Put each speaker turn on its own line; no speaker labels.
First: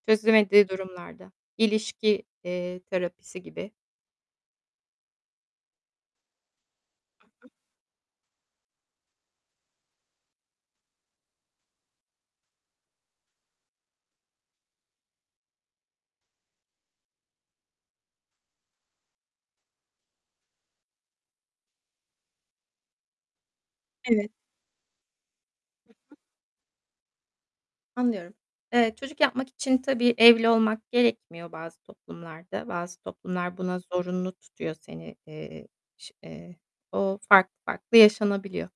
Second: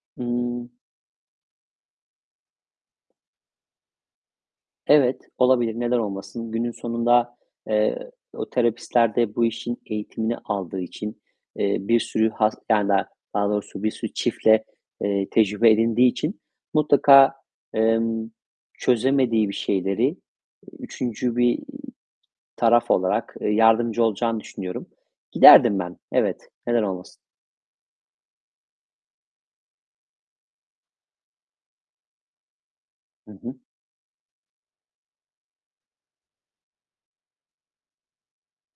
Çözemediği
Imm
durumlarda, ilişki, eee, terapisi gibi
Evet, olabilir. Neden olmasın? Günün
Hı
sonunda,
hı.
eee, o terapistler de bu işin eğitimini aldığı için, eee, bir sürü has yani, daha doğrusu bir sürü çiftle, eee, tecrübe edindiği için mutlaka, emm, çözemediği bir şeyleri, eee, 3'üncü bir taraf olarak, eee, yardımcı
Evet.
olacağını düşünüyorum. Giderdim
Hı
ben,
hı.
evet. Neden olmasın?
Anlıyorum. Eee, çocuk yapmak için tabii, evli olmak gerekmiyor bazı toplumlarda. Bazı
Hı
toplumlar
hı.
buna zorunlu tutuyor seni, eee, ş eee, o farklı farklı yaşanabiliyor.